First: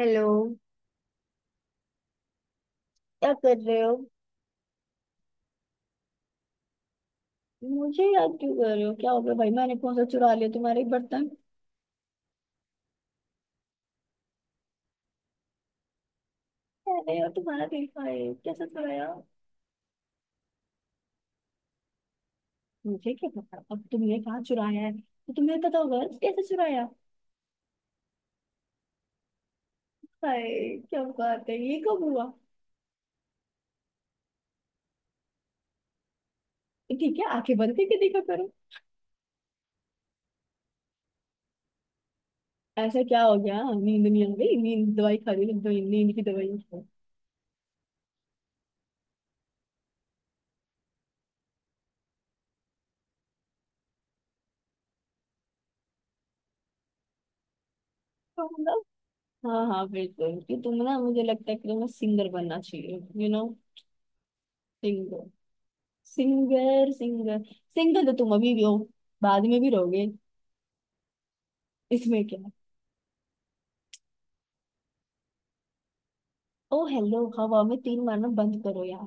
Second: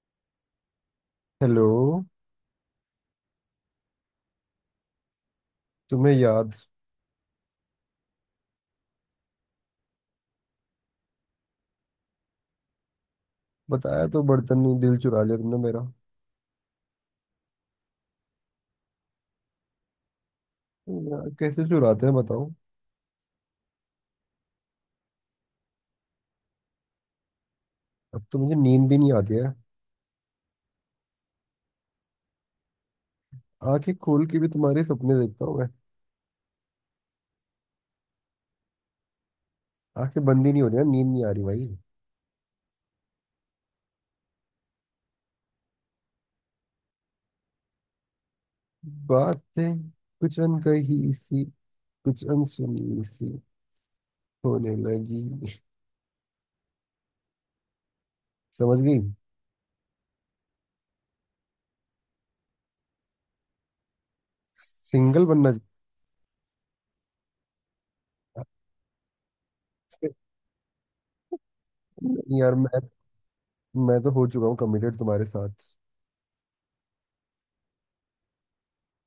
Hello. Hello. क्या कर रहे हो? तुम्हें याद? मुझे याद क्यों कर रहे हो? क्या हो गया भाई? मैंने कौन सा चुरा लिया तुम्हारे बर्तन? बताया तो, बर्तन नहीं दिल चुरा लिया तुमने मेरा। अरे यार, तुम्हारा देखा है? कैसे चुराया? यार कैसे चुराते हैं बताओ। मुझे क्या पता, अब तुमने कहाँ चुराया है तो तुम्हें पता होगा। कैसे चुराया? अब तो मुझे नींद भी नहीं आती है। हाय, क्या बात है, ये कब हुआ? आंखें खोल के भी तुम्हारे सपने देखता हूँ मैं। ठीक है, आंखें बंद करके देखा करो। आंखें बंद ही नहीं हो रही ना, नींद नहीं आ रही भाई। ऐसा क्या हो गया, नींद नहीं आ गई? नींद दवाई खा ली, दवाई नींद की दवाई खाओ। बातें, कुछ अनकही सी, कुछ अनसुनी सी होने लगी। तो समझ मतलब, गई। हाँ हाँ बिल्कुल, कि तुम ना, मुझे लगता है कि तुम्हें सिंगर बनना चाहिए। You know singer. सिंगल बनना चाहिए। सिंगर। सिंगर तो तुम अभी भी हो, बाद में भी रहोगे, इसमें क्या। नहीं यार, मैं तो हो चुका हूँ कमिटेड तुम्हारे साथ। ओ हेलो, हवा में तीन मारना बंद करो यार।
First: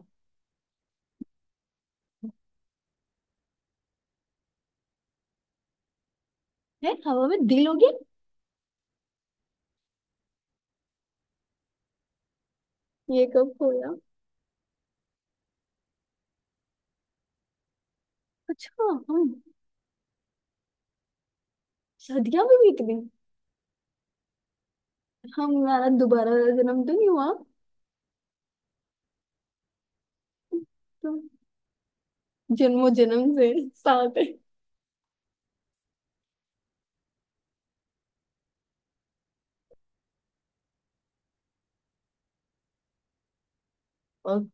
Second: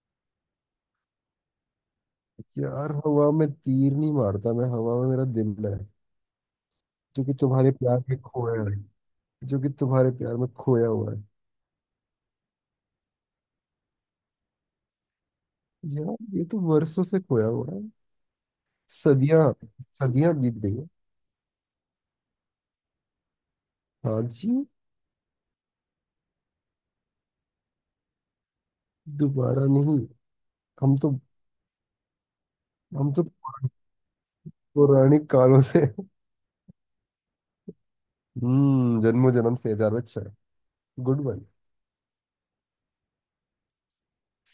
यार हवा में तीर नहीं मारता मैं, हवा में मेरा दिल है। है, जो हवा कि में दिल तुम्हारे हो गया। प्यार में खोया है। जो कि तुम्हारे प्यार में खोया हुआ है। ये कब खोया? यार ये तो वर्षों से खोया हुआ है। अच्छा। हम सदियां। सदियां बीत गई है। सदियां भी बीत गई? हाँ जी। हमारा दोबारा जन्म तो नहीं हुआ। दोबारा नहीं। हम तो। तो जन्मों हम तो जन्म से साथ है। पौराणिक कालों से। हम्म, जन्मों जन्म से ज्यादा अच्छा है। Good one.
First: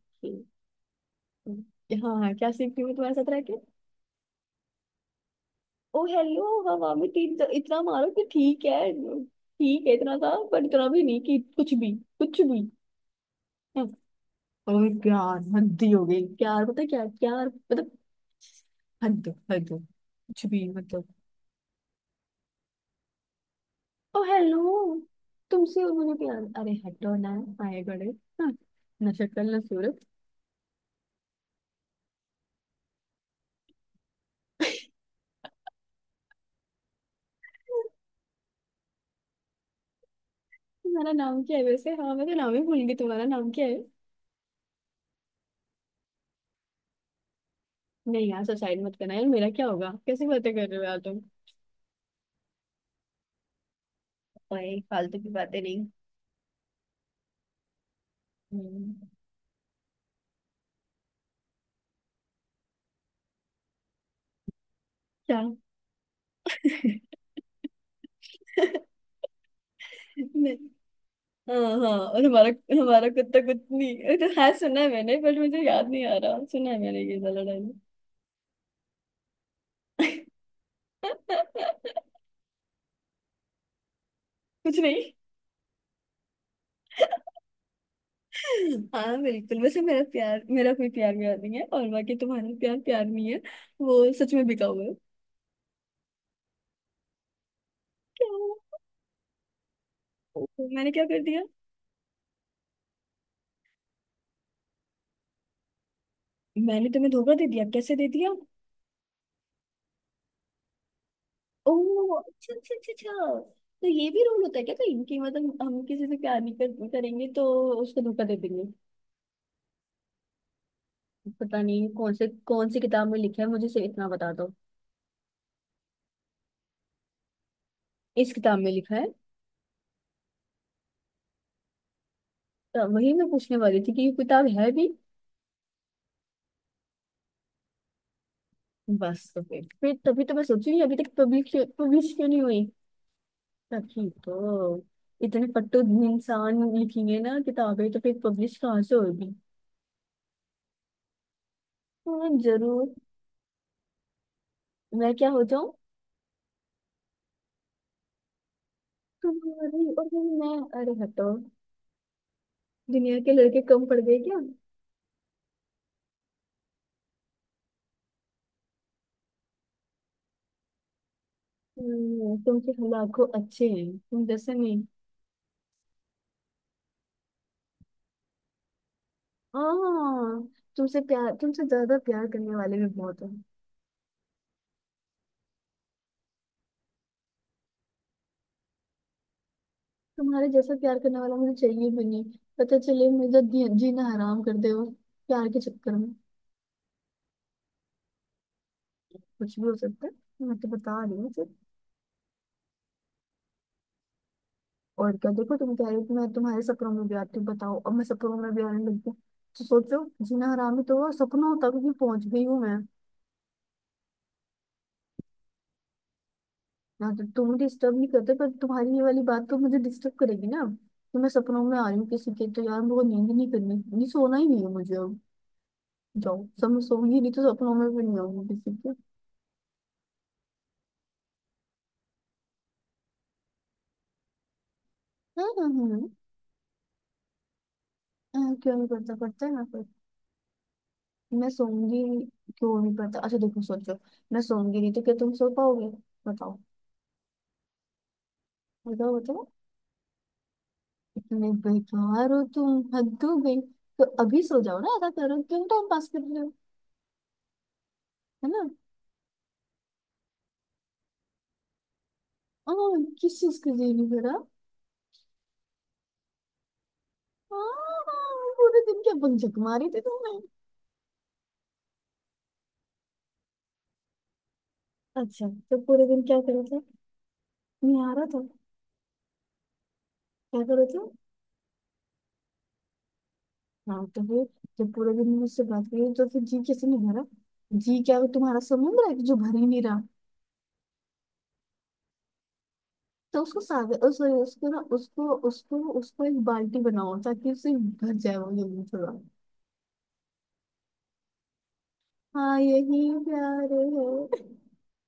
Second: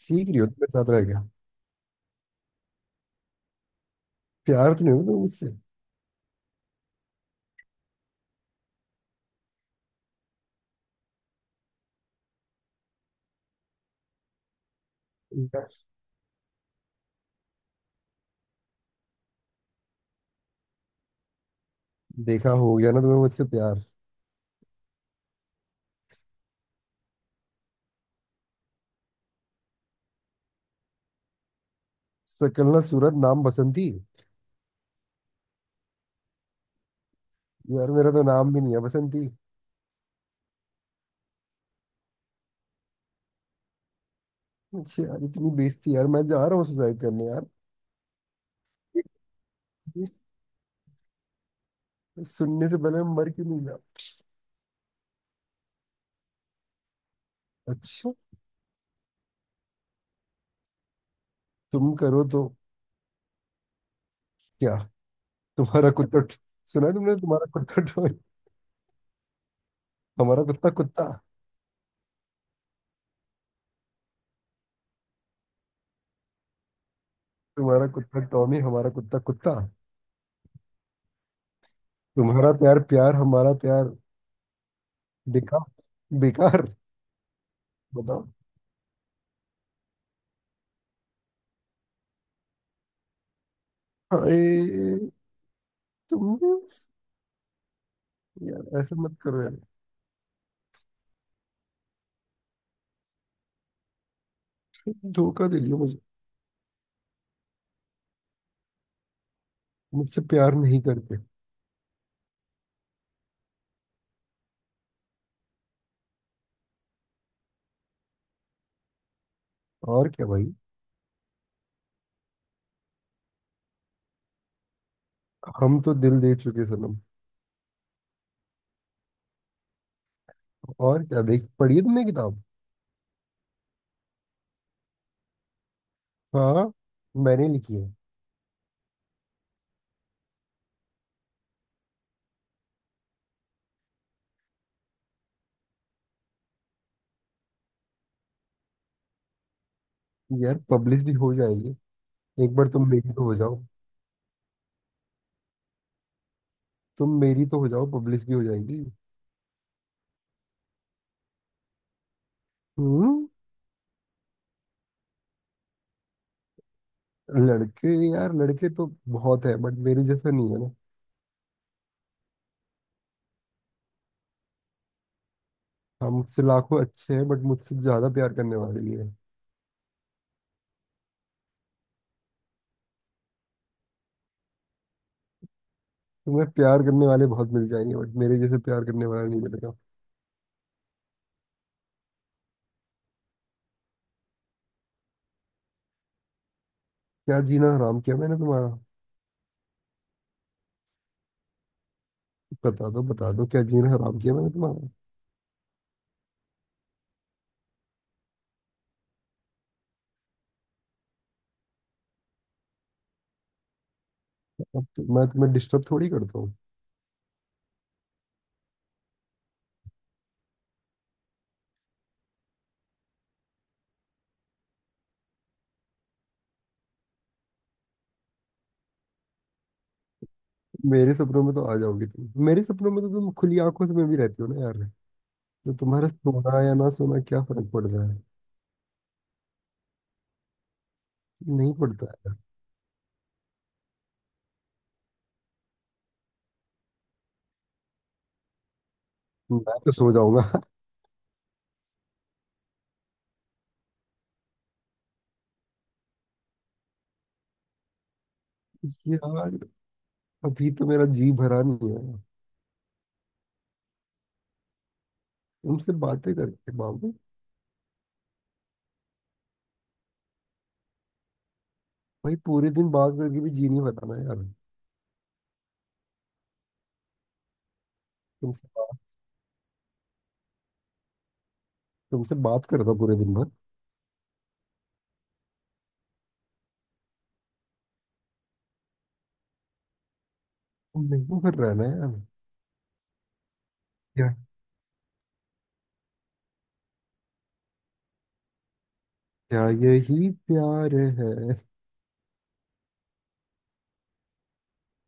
सीख रही हो, तुम्हें साथ रह गया। हाँ हाँ, क्या सीखती हूँ मैं तुम्हारे साथ रह के। प्यार तो नहीं होगा तुम्हें मुझसे? ओ हेलो, हवा में तीन तो इतना मारो कि ठीक है। ठीक है इतना था, पर इतना भी नहीं कि कुछ भी। कुछ भी, और प्यार, देखा! हद ही हो गई। प्यार पता है क्या है? प्यार मतलब हद। हद कुछ भी मतलब। देखा, हो गया ना तुम्हें मुझसे प्यार। ओ हेलो, तुमसे और मुझे प्यार? अरे हटो ना। आए बड़े, हाँ, ना शक्ल ना सूरत। सकल ना सूरत नाम बसंती। यार मेरा तो नाम भी नहीं है बसंती। तुम्हारा नाम क्या है वैसे? हाँ, मैं तो नाम ही भूल गई, तुम्हारा नाम क्या है? यार इतनी बेइज्जती, यार मैं जा रहा हूँ सुसाइड करने। नहीं यार, सुसाइड मत यार करना यार, मेरा क्या होगा? कैसी बातें कर रहे हो यार तुम। सुनने से पहले मैं मर क्यों नहीं गया। भाई फालतू की बातें नहीं। अच्छा हम्म, तुम करो तो? क्या? क्या? तुम्हारा कुत्ता, सुना है तुमने? तुम्हारा कुत्ता टॉमी, हमारा नहीं, कुत्ता कुत्ता। हाँ हाँ, और हमारा, हमारा कुत्ता कुतनी ये तो है, सुना है मैंने, बट मुझे याद नहीं आ रहा, सुना है मैंने ये वाला। तुम्हारा कुत्ता टॉमी, हमारा कुत्ता कुत्ता। तुम्हारा प्यार प्यार, हमारा प्यार कुछ नहीं। बेकार। बेकार। बताओ। हाँ बिल्कुल, वैसे मेरा प्यार, मेरा कोई प्यार व्यार नहीं है, और बाकी तुम्हारा प्यार प्यार नहीं है, वो सच में अरे बिका हुआ है। तुम! क्या? यार ऐसा मत करो यार। ओ, मैंने क्या कर दिया? तुम धोखा दे लियो मुझे। मैंने तुम्हें धोखा दे दिया? कैसे दे दिया? मुझसे प्यार नहीं करते। ओह, अच्छा अच्छा अच्छा अच्छा। तो ये भी रोल होता है क्या कहीं, कि मतलब हम किसी से प्यार नहीं करेंगे तो उसको धोखा दे देंगे? और क्या भाई। पता नहीं कौन से, कौन सी किताब में लिखा है, मुझे सिर्फ इतना बता दो। हम तो दिल दे चुके सनम। इस किताब में लिखा है? और क्या, देख पढ़ी है तुमने किताब? तो वही मैं पूछने वाली थी कि ये किताब है भी। हाँ, मैंने लिखी है। बस तो फिर तभी तो मैं सोच रही हूँ, अभी तक पब्लिश क्यों, पब्लिश क्यों नहीं हुई। तभी तो, इतने फट्टू इंसान लिखेंगे ना किताबें, तो फिर पब्लिश कहाँ से होगी। यार पब्लिश भी हो जाएगी। हाँ, एक बार तुम जरूर। मेरी तो हो जाओ। मैं क्या हो जाऊं? तुम मेरी तो हो जाओ, पब्लिश भी हो जाएगी। तुम्हारी, और फिर मैं? अरे हटो, दुनिया हम्म। के लड़के कम पड़ गए क्या? लड़के, यार लड़के तो बहुत है, बट मेरे जैसा नहीं है ना। तुमसे लाखों अच्छे हैं, तुम जैसे नहीं। हम, मुझसे लाखों अच्छे हैं बट मुझसे ज्यादा प्यार करने वाले भी हैं। हाँ, तुमसे प्यार, तुमसे ज्यादा प्यार करने वाले भी बहुत हैं। तुम्हें प्यार करने वाले बहुत मिल जाएंगे, बट मेरे जैसे प्यार करने वाला नहीं मिलेगा। तुम्हारे जैसा प्यार करने वाला मुझे चाहिए भी नहीं। पता चले मुझे, जीना हराम कर दे वो प्यार के चक्कर में। क्या जीना हराम किया मैंने तुम्हारा? कुछ भी हो सकता है, मैं तो बता रही हूँ। बता दो, बता दो, क्या जीना हराम किया मैंने तुम्हारा। और क्या, देखो तुम कह रहे हो कि मैं तुम्हारे सपनों में भी आती हूँ, बताओ, अब मैं सपनों में भी आने लगी हूँ, तो सोचो, जीना हरामी तो वो, सपनों तक भी पहुंच गई हूँ मैं। अब तो मैं तुम्हें डिस्टर्ब थोड़ी करता हूँ। ना, तो तुम डिस्टर्ब नहीं करते, पर तुम्हारी ये वाली बात तो मुझे डिस्टर्ब करेगी ना। तो मैं सपनों में आ रही हूँ किसी के, तो यार मुझे नींद नहीं करनी, नहीं सोना ही नहीं है मुझे अब। जाओ, सब मैं सोऊंगी नहीं, तो सपनों में भी नहीं आऊंगी किसी के। मेरे सपनों में तो आ जाओगी, तुम मेरे सपनों में तो, तुम खुली आंखों से मैं भी रहती हो ना यार। हाँ, हाँ, तो हाँ, तुम्हारा सोना या ना सोना क्या फर्क पड़ता है। हाँ, क्यों नहीं पड़ता, पड़ता है ना, पर मैं नहीं सोऊंगी। पड़ता। क्यों नहीं पड़ता? अच्छा देखो, सोचो, मैं सोऊंगी नहीं तो क्या तुम सो पाओगे? बताओ। बताओ। मैं तो सो जाऊंगा। इतने बेकार हो तुम, हद हो गई। तो अभी सो जाओ ना, ऐसा करो, क्यों टाइम पास कर रहे हो, है ना? यार अभी तो मेरा जी भरा नहीं है। हाँ, किस चीज की देरी करा? तुमसे बातें करके बाबू। हाँ, पूरे दिन क्या बंजक मारी थी तुमने? भाई पूरे दिन बात करके भी जी नहीं भरा ना यार। अच्छा तो पूरे दिन क्या करो थे, नहीं आ रहा था? तुमसे बात, क्या करो थे? तुमसे बात कर रहा था पूरे दिन भर। हाँ तो फिर, जब पूरे दिन मुझसे बात करी तो फिर जी कैसे नहीं भरा? जी क्या वो तुम्हारा समुद्र है कि जो भर ही नहीं रहा? तुम नहीं कर रहा है ना यार। तो उसको सागर, उस, क्या? उसको ना, उसको उसको उसको एक बाल्टी बनाओ ताकि उसे भर जाए वो जल्दी थोड़ा। क्या यही प्यार है? हाँ यही प्यार है,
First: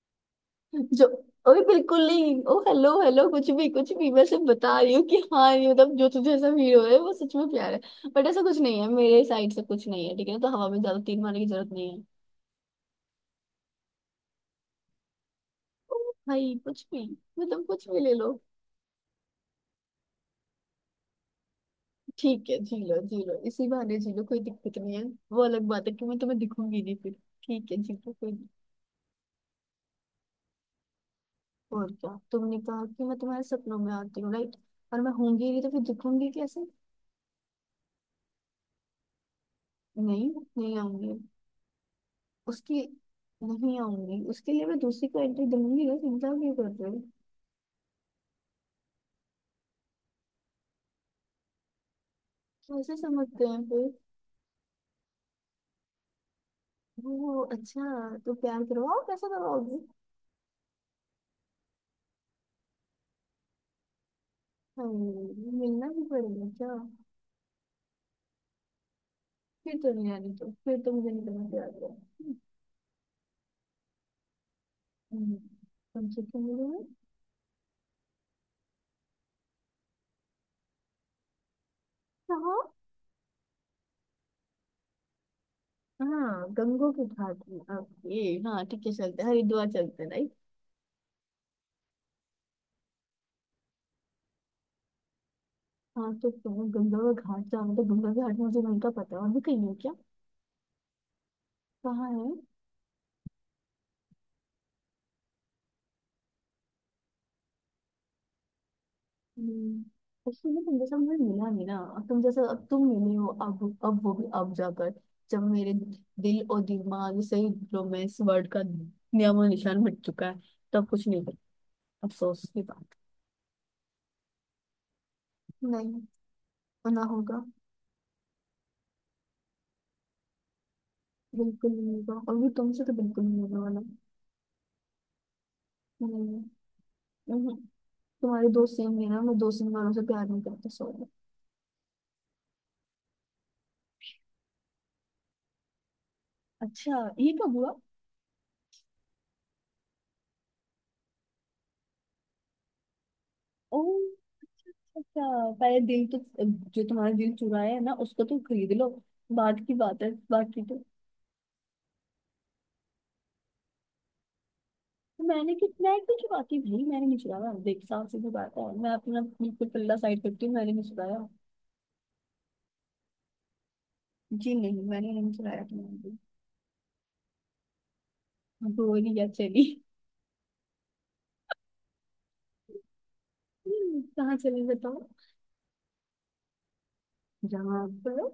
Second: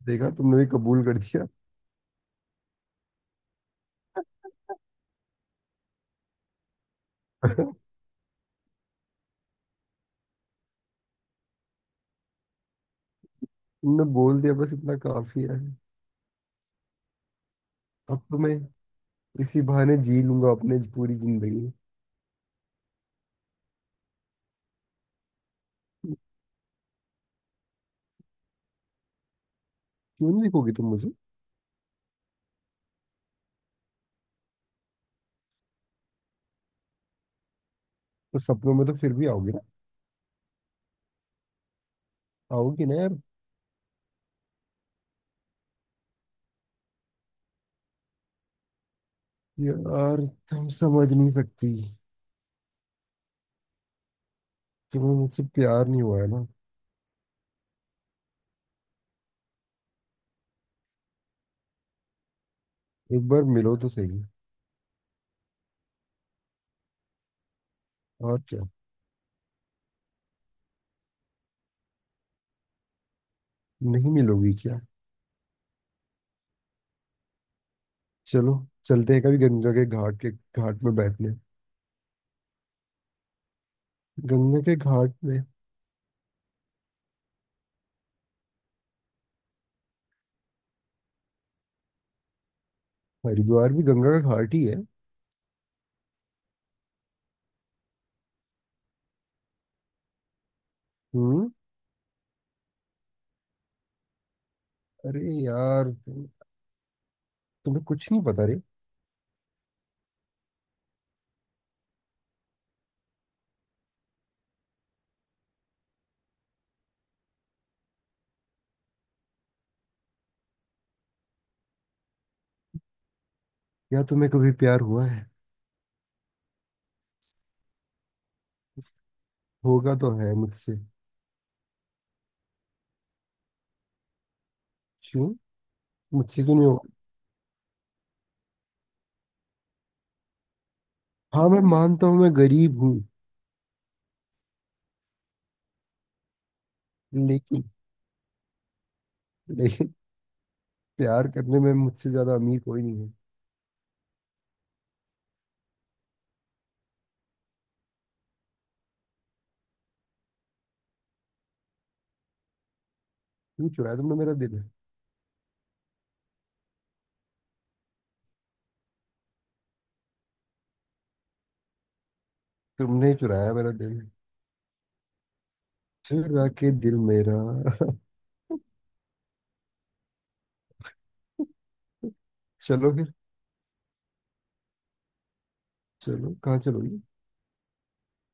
देखा, तुमने भी कबूल जो। कर दिया। ओए बिल्कुल नहीं, ओ हेलो हेलो, कुछ भी, कुछ भी। मैं सिर्फ बता रही हूँ कि हाँ ये मतलब, जो तुझे ऐसा फील हो रहा है वो सच में प्यार है। बट ऐसा कुछ नहीं है, मेरे साइड से कुछ नहीं है, ठीक है ना, तो हवा में ज्यादा तीर मारने की जरूरत नहीं है। तुमने बोल दिया बस इतना काफी है। ओ भाई, कुछ भी मतलब, कुछ भी ले अब लो। तो मैं इसी बहाने जी लूंगा अपने पूरी जिंदगी। ठीक है, जी लो, जी लो, इसी बहाने जी लो, कोई दिक्कत नहीं है। वो अलग बात है कि मैं तुम्हें दिखूंगी नहीं फिर। ठीक है, जी लो, कोई नहीं। क्यों नहीं देखोगी तुम मुझे? और क्या, तुमने कहा कि मैं तुम्हारे सपनों में आती हूँ, राइट? और मैं होंगी नहीं तो फिर दिखूंगी कैसे? तो सपनों में तो फिर भी आओगी ना? नहीं, नहीं आऊंगी उसकी। आओगी ना यार। नहीं आऊंगी, उसके लिए मैं दूसरी को एंट्री दूंगी ना, चिंता क्यों कर रहे हो? यार तुम समझ नहीं सकती। कैसे समझते हैं फिर? तुम्हें मुझसे प्यार नहीं हुआ है ना। वो अच्छा, तो प्यार करवाओ, कैसे करवाओगे? एक बार मिलो तो सही। हाँ, मिलना भी पड़ेगा क्या? और क्या। फिर तो नहीं आनी, तो फिर तो मुझे नहीं करना प्यार, करो। नहीं मिलोगी क्या? हम्म, कम से कम मिलोगे। चलो, चलते हैं कभी गंगा के घाट, के घाट में बैठने। कहाँ? गंगा के घाट में। हाँ, गंगो के घाट में, ओके। हाँ ठीक है, चलते हैं, हरिद्वार चलते हैं, राइट? हरिद्वार भी गंगा का घाट ही है। हाँ तो तुम गंगा का घाट जाना, तो गंगा के घाट मुझे नहीं का पता है, और भी कहीं है क्या? हम्म। कहाँ है? अरे यार तुम, तुम्हें कुछ नहीं पता रे। हम्म, उसके लिए तुम जैसा मुझे मिला नहीं ना, अब तुम जैसा, अब तुम मिली हो, अब वो भी अब जाकर, जब मेरे दिल और दिमाग से रोमांस वर्ड का नियम और निशान मिट चुका है, तब कुछ नहीं कर। अफसोस की बात। यार तुम्हें कभी प्यार हुआ है? नहीं, वो ना होगा। होगा तो है मुझसे। बिल्कुल नहीं होगा, और भी तुमसे तो बिल्कुल नहीं होने वाला। क्यों? नहीं। मुझसे क्यों नहीं होगा? नहीं, तुम्हारे दोस्त सेम है ना, मैं दोस्त इन वालों से प्यार नहीं करता, सॉरी। हाँ मैं मानता हूँ मैं गरीब हूँ, अच्छा, ये कब लेकिन, हुआ? लेकिन प्यार करने में मुझसे ज्यादा अमीर कोई नहीं है। ओ, अच्छा। पहले दिल तो, जो तुम्हारा दिल चुराया है ना, उसको तुम खरीद लो, बाद की बात है बाकी तो। क्यों चुराया तुमने मेरा दिल? तो मैंने कितना है कुछ बाकी भाई, मैंने नहीं चुराया, देख साफ सीधी बात है, मैं अपना बिल्कुल पल्ला साइड करती हूँ, मैंने नहीं चुराया। तुमने ही चुराया मेरा दिल। जी नहीं, मैंने नहीं चुराया तुम्हारा दिल। फिर आके दिल मेरा। गोरी या चली। चलो फिर। कहाँ चली बताओ? चलो कहाँ चलोगी? जहाँ पर।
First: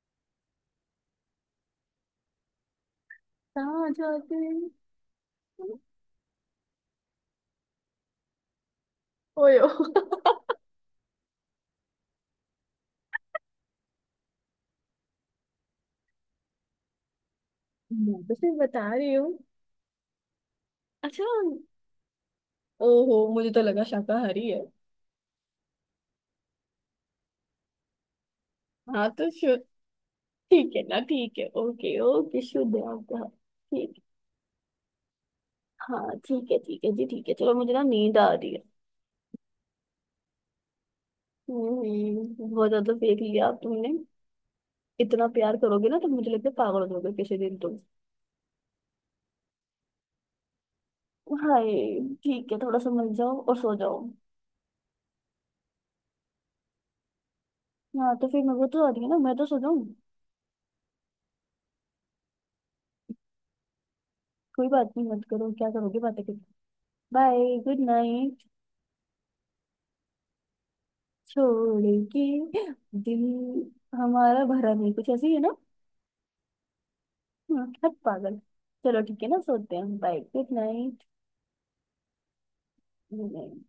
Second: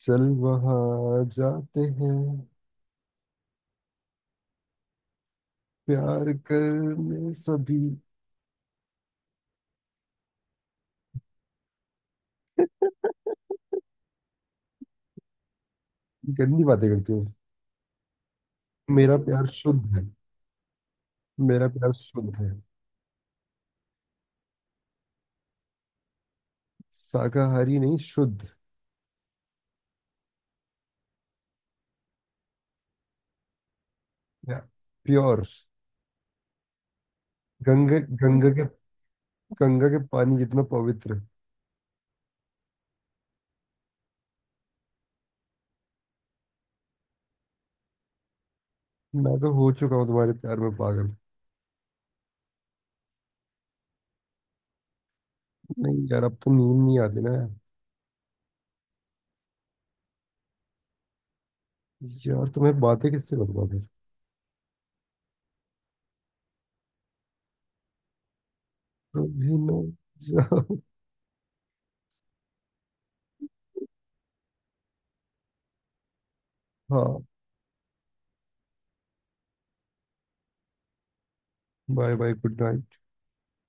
चल वहां जाते हैं, कहाँ जाते हैं? प्यार करने। सभी ओयो। गंदी बातें करती हूँ, मैं तो सिर्फ बता रही मेरा हूँ। प्यार शुद्ध है। अच्छा। मेरा प्यार शुद्ध है। ओहो, मुझे तो लगा शाकाहारी है। शाकाहारी नहीं, शुद्ध। हाँ तो, ठीक है ना, ठीक है, ओके ओके, शुद्ध है आपका, ठीक। प्योर। हाँ ठीक है, ठीक है जी, ठीक है, चलो मुझे ना गंगे, नींद आ गंगा रही है। के, गंगा के पानी जितना पवित्र। हम्म, बहुत ज्यादा फेंक लिया आप, तुमने इतना प्यार करोगे ना तो मुझे लगता है पागल हो जाओगे किसी दिन तुम। मैं तो हो चुका हूँ तुम्हारे प्यार में पागल। हाय, ठीक है, थोड़ा समझ जाओ और सो जाओ। नहीं यार, अब तो नींद नहीं आती ना यार। हाँ तो फिर मैं, वो तो आ रही है ना, मैं तो सो जाऊँ। यार तुम्हें बातें किससे करूंगा फिर? कोई बात नहीं, मत करो, क्या करोगे बातें करके। Bye, good night. कभी ना जाओ। छोड़ के दिल हमारा भरा नहीं, कुछ ऐसी है ना। हाँ। हाँ, हट पागल। चलो ठीक है ना, सोते हैं, bye, good night. Bye bye, good night. कर दो, कर दो।